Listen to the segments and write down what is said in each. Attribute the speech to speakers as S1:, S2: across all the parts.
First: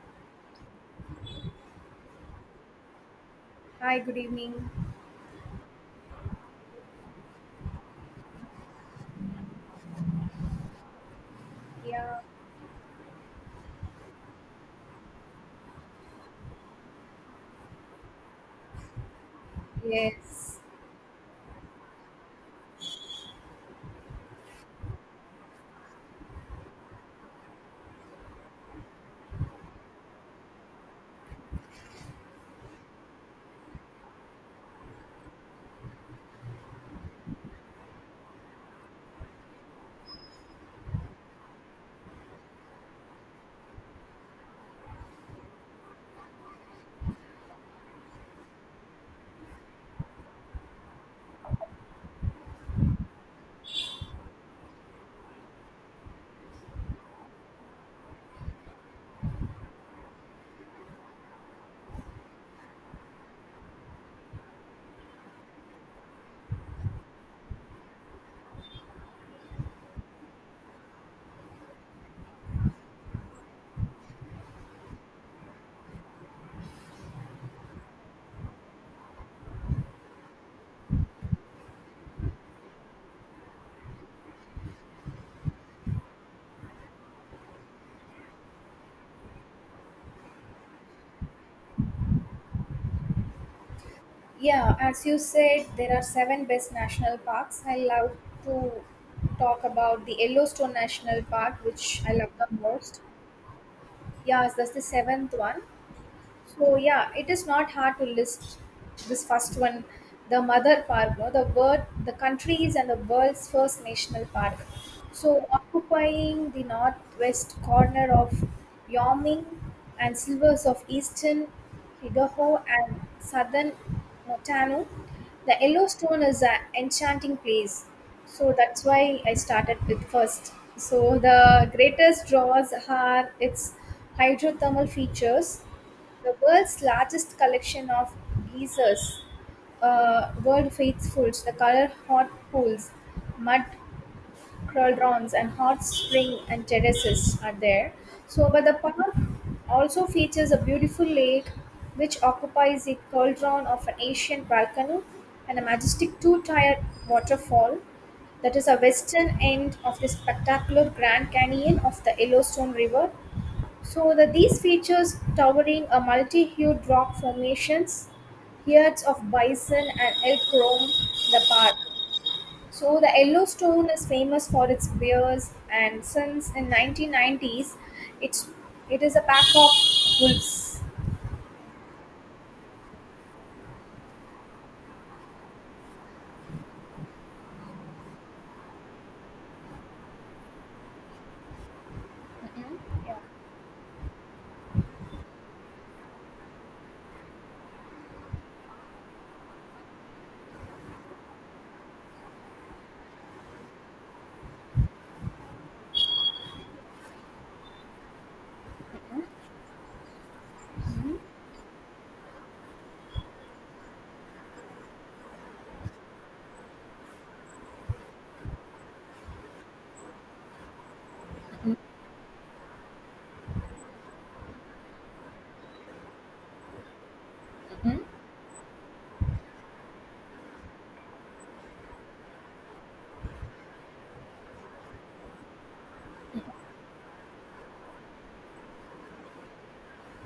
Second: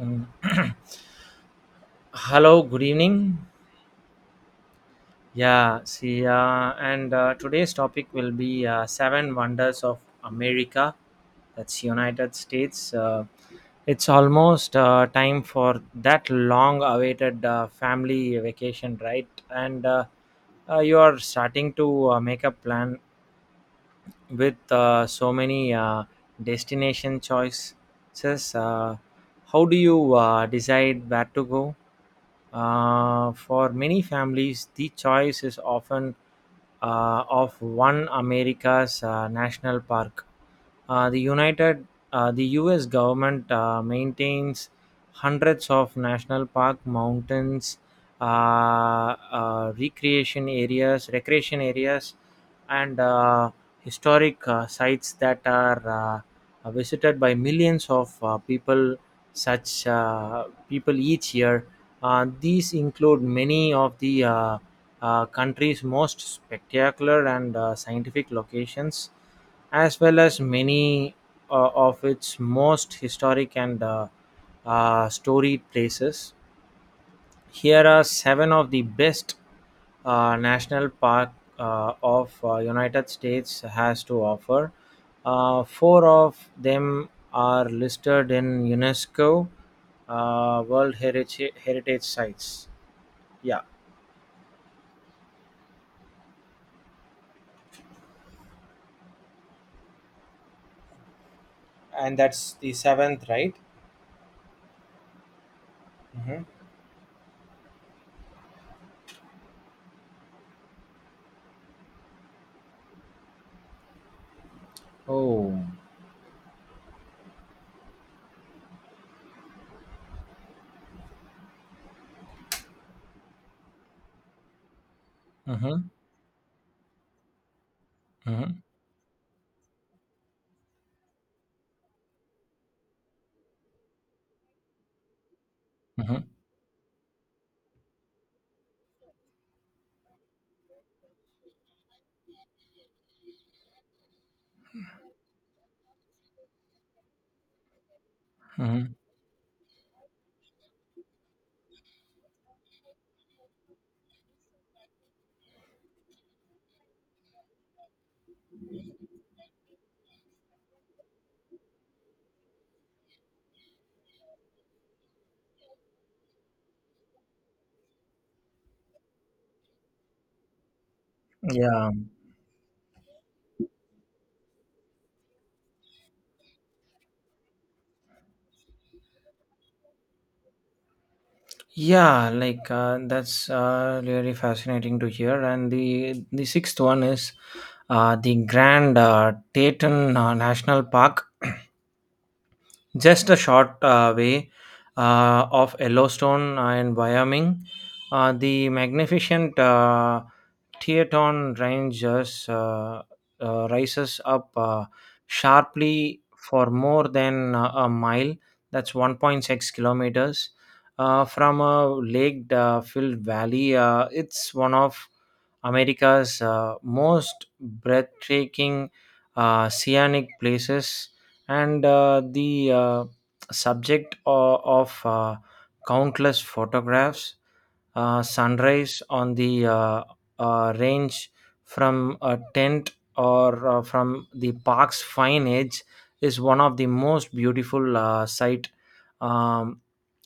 S1: Mm. Hello, good evening.
S2: Hi, good evening.
S1: Yeah, see, and Today's topic will be Seven Wonders of America, that's
S2: Yeah,
S1: United States. It's almost time for that long awaited family vacation, right? And
S2: yes.
S1: You are starting to make a plan with so many destination choices. uh, how do you decide where to go? For many families the choice is often of one america's national park. uh, the united the us government maintains hundreds of national park mountains, uh, recreation areas and historic sites that are visited by millions of people, such people each year. These include many of the country's most spectacular and scientific locations, as well as many of its most historic and storied places. Here are seven of the best national park of United States has to offer. Four of them are listed in UNESCO World Heritage Sites. Yeah,
S2: Yeah, as you said, there are seven best national parks. I love to talk about the Yellowstone National Park, which I
S1: and
S2: love the
S1: that's the
S2: most.
S1: seventh, right?
S2: Yeah, that's the seventh one.
S1: Hmm.
S2: So yeah, it is not hard to list this first one, the Mother Park, no, the world, the country's and the world's first national park. So
S1: Oh.
S2: occupying the northwest corner of Wyoming and slivers of eastern Idaho and southern Montana, the
S1: Mm-hmm.
S2: Yellowstone is an enchanting place.
S1: Mm-hmm.
S2: So that's why I started with first. So the greatest draws are its hydrothermal features,
S1: Mm-hmm.
S2: the world's largest collection of geysers, world faithfuls, the color hot pools, mud cauldrons, and hot spring and terraces are there. So, but the
S1: Mm-hmm.
S2: park also features a beautiful lake which occupies the cauldron of an ancient volcano and a majestic two-tier waterfall that is a western end of the spectacular Grand Canyon of the Yellowstone River, so that these features towering a multi-hued rock formations, herds of bison and elk roam the park.
S1: Yeah.
S2: So the Yellowstone is famous for its bears, and since in 1990s, it's it is a pack of wolves.
S1: Yeah, like that's really fascinating to hear. And the sixth one is the Grand Teton National Park.
S2: Yeah.
S1: Just a short way of Yellowstone and Wyoming. The magnificent Teton Ranges rises up sharply for more than a mile. That's 1.6 kilometers from a lake-filled valley. It's one of America's most breathtaking scenic places, and the subject of countless photographs. Sunrise on the range from a tent or from the park's fine edge is one of the most beautiful sight um,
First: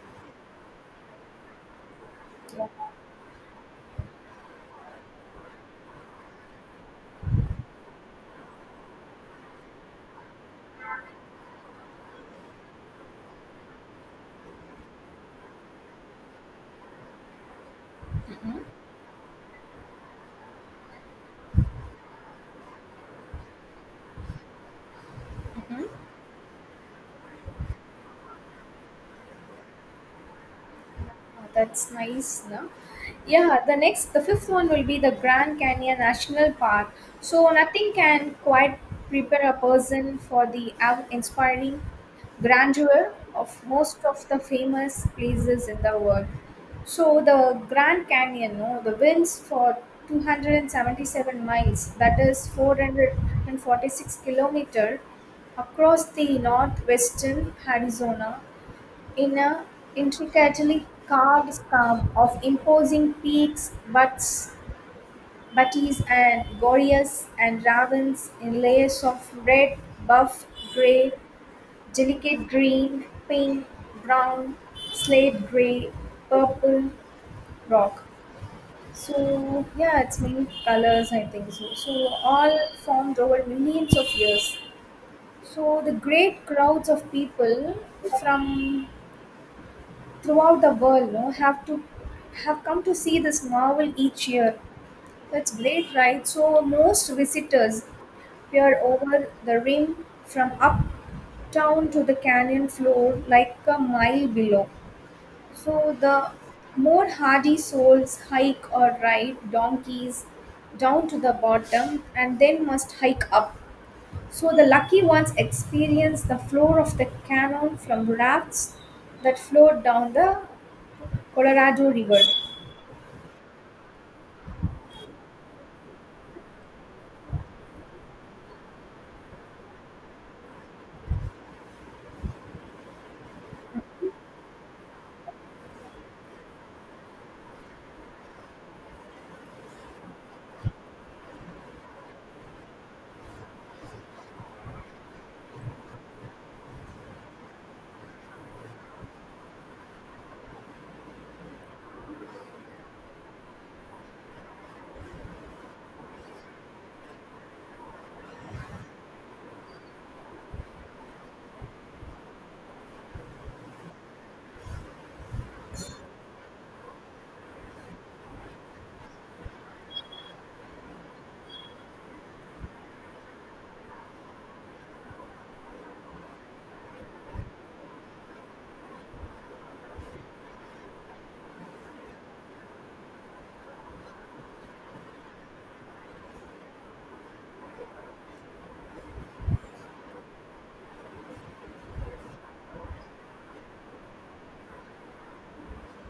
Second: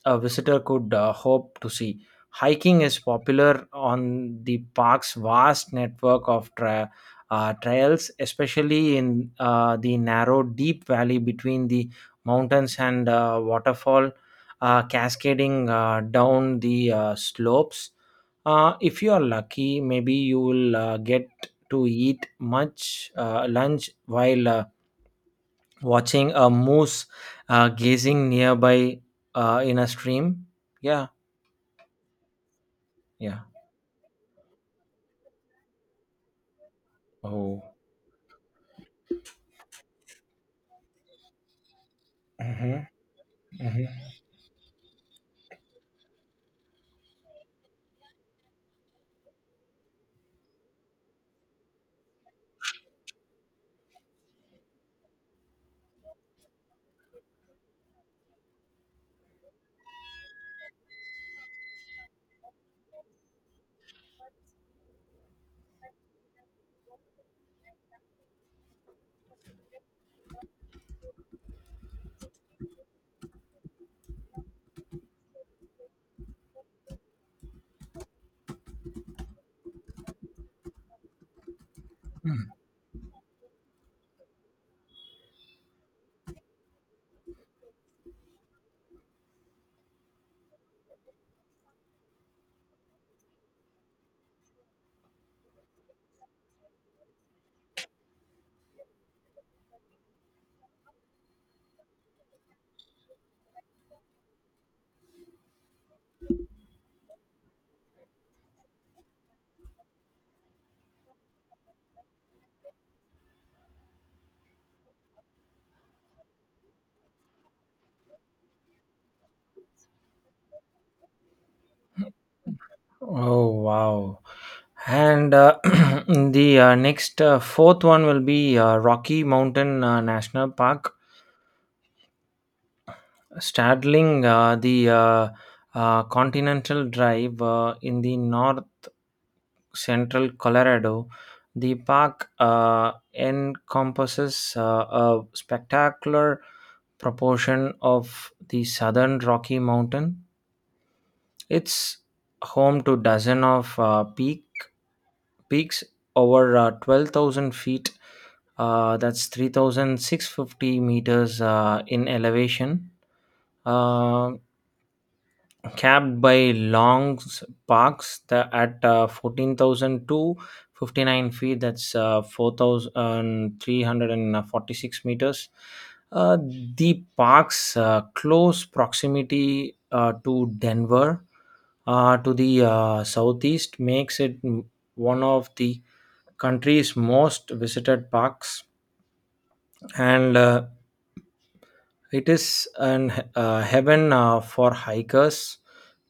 S1: a visitor could hope to see. Hiking is popular on the park's vast network of trails, especially in the narrow, deep valley between the mountains, and waterfall cascading down the slopes. If you are lucky, maybe you will get to eat much lunch while watching a moose gazing nearby in a stream. Yeah.
S2: Ah, that's nice, no?
S1: Yeah.
S2: Yeah, the next, the fifth one will be the Grand Canyon National Park. So
S1: Oh.
S2: nothing can quite prepare a person for the awe-inspiring
S1: Hmm.
S2: grandeur of most
S1: Hmm.
S2: of the famous places in the world. So the Grand Canyon, no, the winds for 277 miles, that is 446-kilometer across the northwestern Arizona in a intricately carved scarp of imposing peaks, butts, butties, and gorges and ravens in layers of red, buff, grey, delicate green, pink, brown, slate grey, purple rock. So yeah, it's many colors I think so. So all formed over millions of years. So the great crowds of people from throughout the world no have to have come to see this marvel each year. That's great, right? So most visitors peer over the rim from uptown to the canyon floor, like a mile below. So the more hardy souls hike or ride donkeys down to the bottom and then must hike up. So the lucky ones experience the floor of the canyon from rafts that float down the Colorado River.
S1: Oh wow. And the next fourth one will be Rocky Mountain National Park, straddling the Continental Drive in the north central Colorado. The park encompasses a spectacular proportion of the southern Rocky Mountain. It's home to dozen of peaks over 12,000 feet. That's 3,650 meters in elevation. Um Capped by parks the, at 14,259 feet. That's 4,346 meters. Uh, the park's close proximity to Denver to the southeast makes it one of the country's most visited parks, and it is an he- heaven for hikers,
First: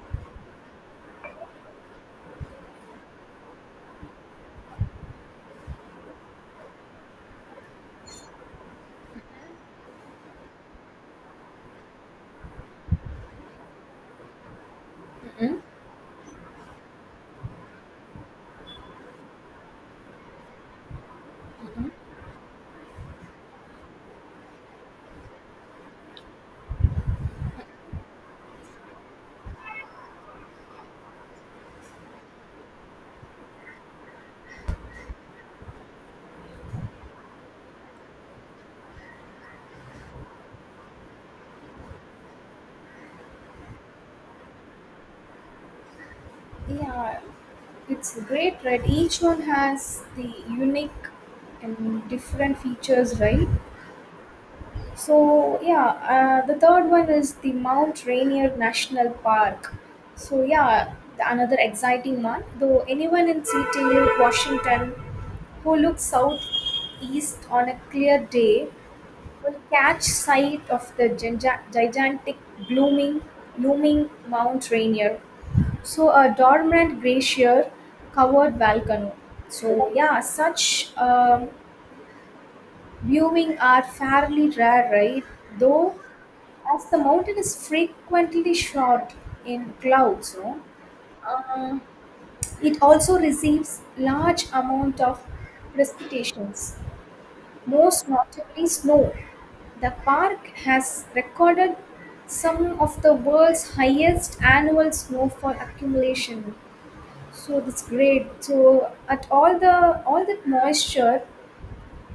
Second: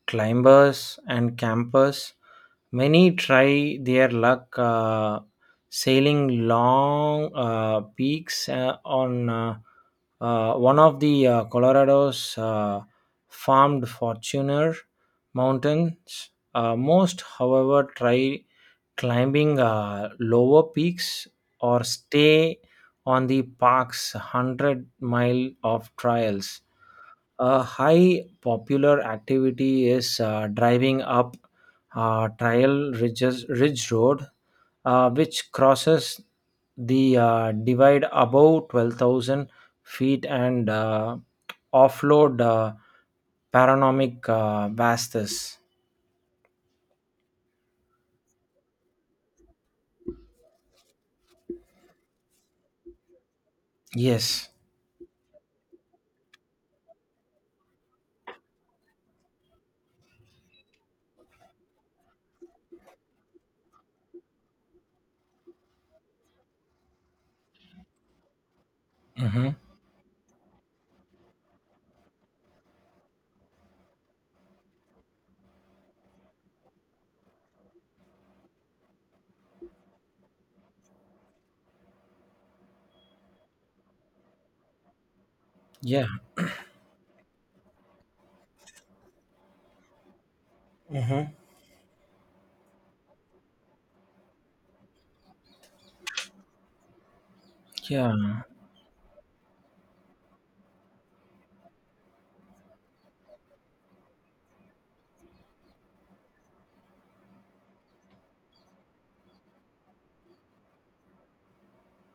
S1: climbers, and campers. Many try their luck sailing long peaks on one of the Colorado's farmed Fortuner mountains. Most, however, try climbing lower peaks, or stay on the park's 100 mile of trails. A high popular activity is driving up Trail Ridge Road, which crosses the divide above 12,000 feet, and offload panoramic vastus.
S2: Yeah, it's great, right? Each one has the unique and different features, right?
S1: Yes.
S2: So, yeah, the third one is the Mount Rainier National Park. So, yeah, another exciting one. Though anyone in Seattle, Washington, who looks southeast on a clear day
S1: Hmm.
S2: will catch sight of the gigantic blooming, looming Mount Rainier. So a dormant glacier covered volcano. So yeah, such viewing are fairly rare, right? Though
S1: Yeah.
S2: as the mountain is frequently shrouded in clouds, no?
S1: Mm-hmm.
S2: Uh, it also receives large amount of precipitations, most
S1: Yeah,
S2: notably snow. The park has recorded some of the world's highest annual snowfall accumulation. So that's great. So at all the all that moisture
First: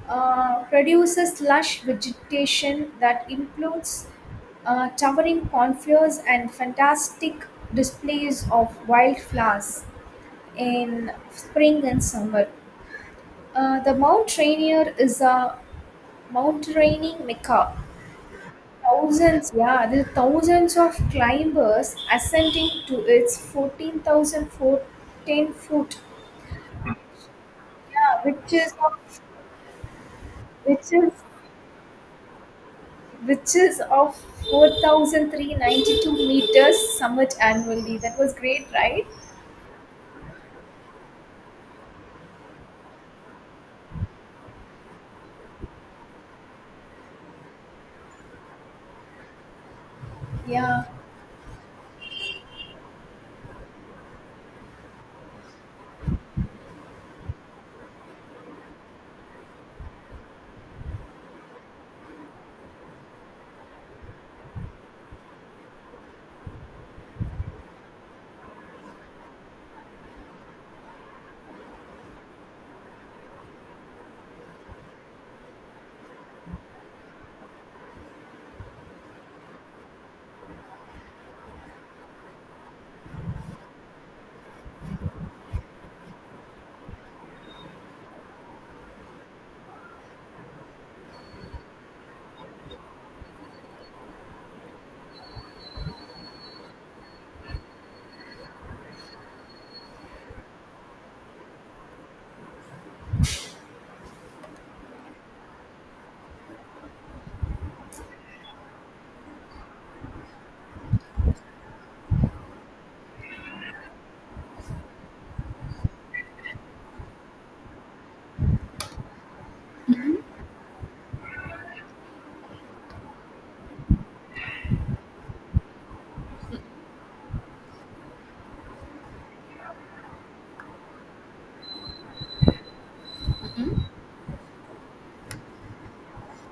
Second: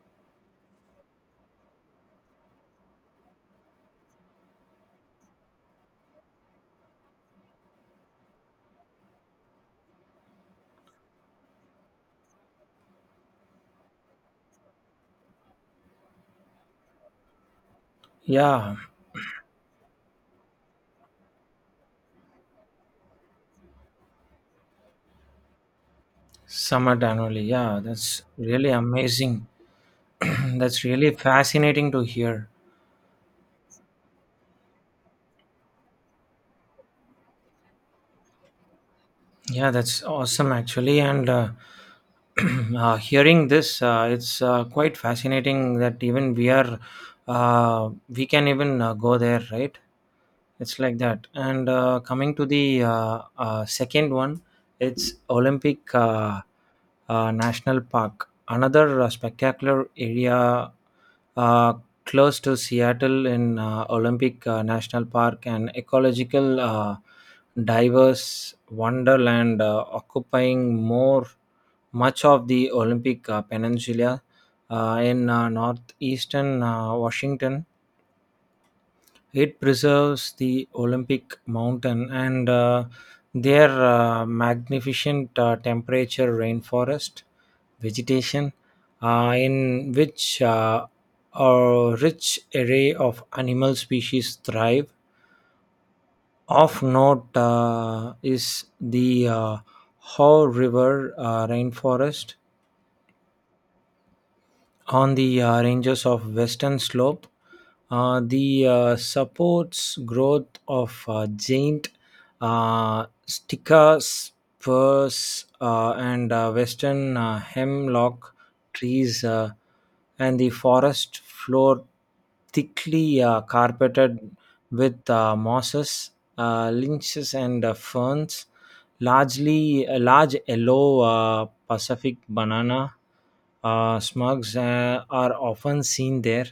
S2: produces lush vegetation that includes towering conifers and fantastic displays of wildflowers in spring and summer. The Mount Rainier is a mountaineering mecca.
S1: yeah.
S2: Thousands, yeah, there are thousands of climbers ascending to its 14,410 foot,
S1: Summit annually. Yeah,
S2: yeah,
S1: that's really amazing. That's
S2: which is
S1: really fascinating to hear.
S2: which is of four thousand three ninety two meters summit annually. That was great, right?
S1: Yeah, that's awesome actually. And hearing this, it's quite fascinating that even we are, we can even go there, right? It's
S2: Yeah.
S1: like that. And coming to the second one, it's Olympic National Park, another spectacular area uh, close to Seattle in Olympic National Park, an ecological, diverse wonderland occupying more much of the Olympic Peninsula in northeastern Washington. It preserves the Olympic mountain and their magnificent temperature rainforest vegetation, in which a rich array of animal species thrive. Of note is the Haw River rainforest, on the ranges of western slope the supports growth of giant sticker spurs and western hemlock trees, and the forest floor thickly carpeted with mosses, lynches, and ferns. Largely A large yellow pacific banana smugs are often seen there.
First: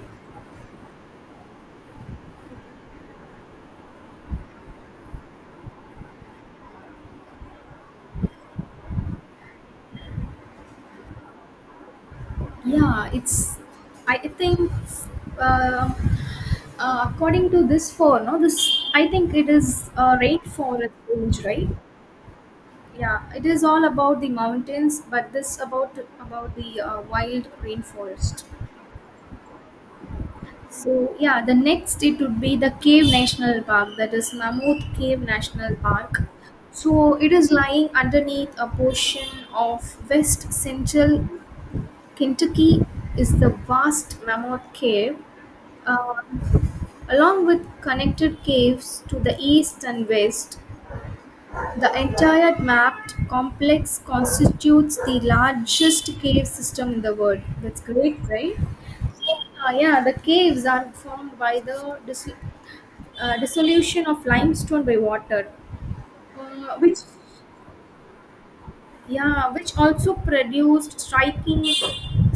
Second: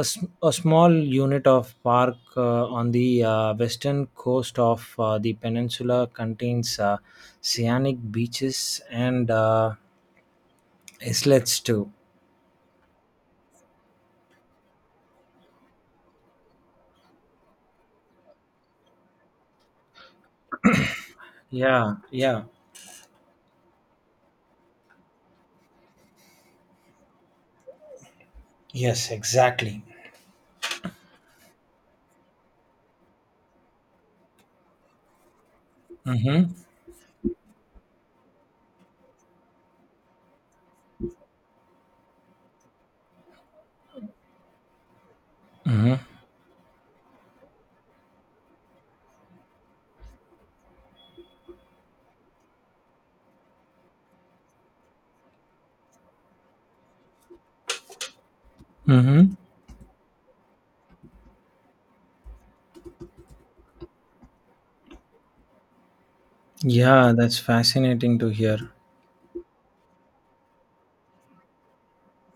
S1: A small unit of park on the western coast of the peninsula contains scenic beaches, and islets too.
S2: Yeah, it's. I think, according to this four, no, this I think it is a rainforest range, right?
S1: Yeah, yeah.
S2: Yeah, it is all about the mountains, but this about the wild rainforest.
S1: Yes, exactly.
S2: So yeah, the next it would be the Cave National Park, that is Mammoth Cave National Park.
S1: Mm-hmm.
S2: So it is lying underneath a portion of West Central Kentucky is the vast Mammoth Cave,
S1: Mm-hmm.
S2: uh, along with connected caves to the east and west. The entire mapped complex constitutes the largest cave system in the world. That's great, right?
S1: Mm-hmm.
S2: Yeah, the caves are formed by the dissolution of limestone by water, uh, which
S1: Yeah, that's fascinating to hear.
S2: yeah, which also produced striking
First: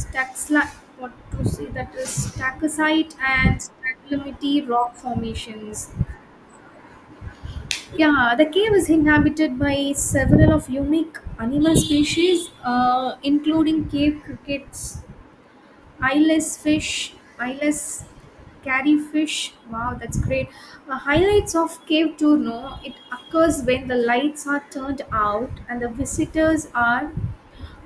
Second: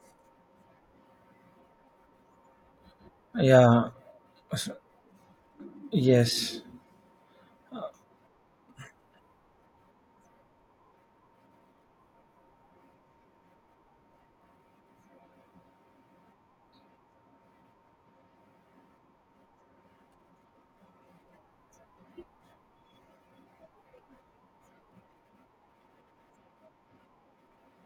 S2: staxla, what to say, that is stacosite and
S1: Yeah.
S2: staglamity
S1: s-
S2: rock formations.
S1: Yes.
S2: Yeah, the cave is inhabited by several of unique animal species, including cave crickets, eyeless fish, eyeless carry fish. Wow, that's great. Highlights of cave tour, no, it occurs when the lights are turned out and the visitors are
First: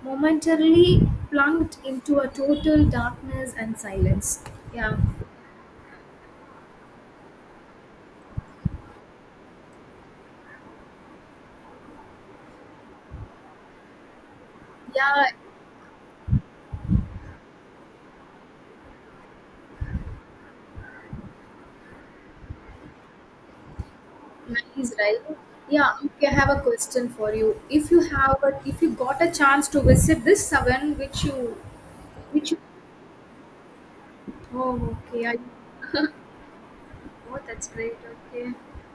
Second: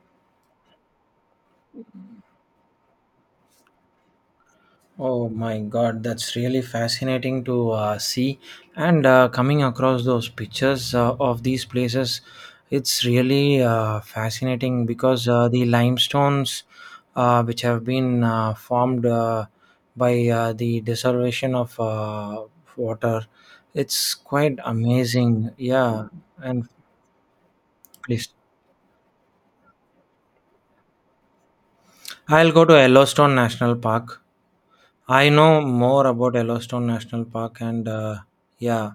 S2: momentarily plunged into a total darkness and silence. Yeah,
S1: Oh my God, that's really fascinating to see. And coming across those pictures of these places, it's really fascinating
S2: yeah,
S1: because the limestones which have been formed by the desolation of water, it's quite
S2: nice, right?
S1: amazing.
S2: Yeah,
S1: Yeah,
S2: okay, I have a
S1: and
S2: question for you.
S1: please,
S2: If you got a chance to visit this seven, which
S1: I'll
S2: you,
S1: go to Yellowstone National Park.
S2: oh, okay,
S1: I know more about Yellowstone National
S2: oh,
S1: Park,
S2: that's
S1: and
S2: great, okay.
S1: yeah,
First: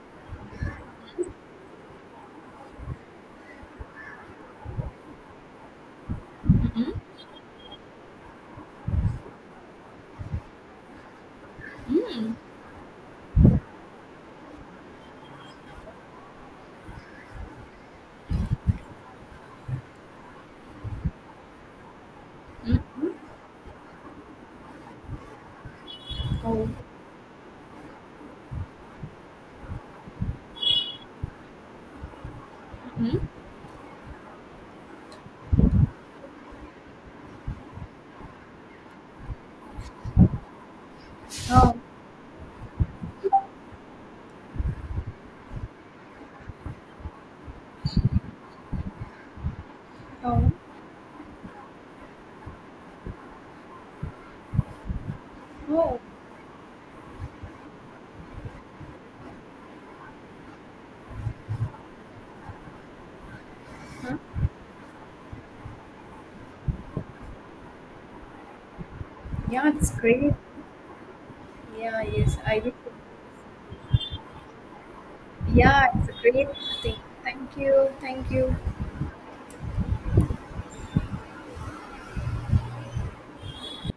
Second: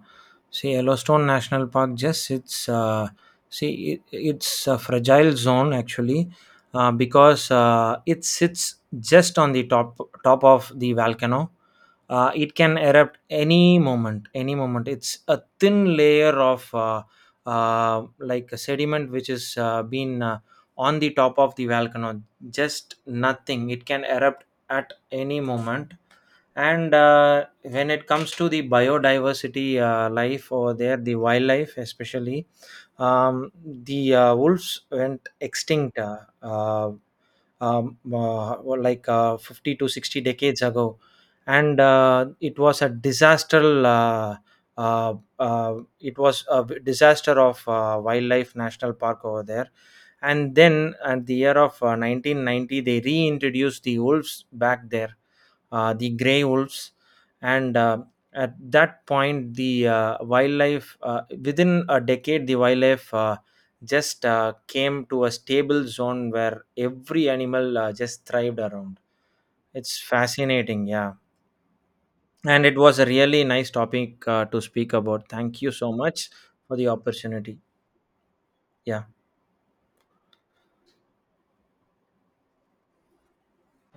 S1: see, Yellowstone National Park just sits, see, it's a fragile zone actually because it sits just on the top of the volcano. It can erupt any moment, any moment. It's a thin layer of like a sediment which is been on the top of the volcano. Just nothing. It can erupt at any moment.
S2: Oh,
S1: And when it comes to the biodiversity life over there, the wildlife especially, the wolves went extinct, well, like 50 to 60 decades ago,
S2: Oh,
S1: and it was a disaster, uh, uh, it was a disaster of wildlife national park over there.
S2: oh,
S1: And then at the year of 1990 they reintroduced the wolves back there,
S2: oh,
S1: the gray wolves, and at that point, the wildlife within a decade, the wildlife
S2: huh?
S1: just came to a stable zone where every animal just thrived around.
S2: Yeah, it's
S1: It's
S2: great.
S1: fascinating, yeah.
S2: Yeah, yes, I
S1: And
S2: did.
S1: it was a really nice topic to speak about. Thank you
S2: Yeah,
S1: so
S2: it's
S1: much
S2: a great
S1: for the
S2: thing. Thank
S1: opportunity.
S2: you, thank you.
S1: Yeah.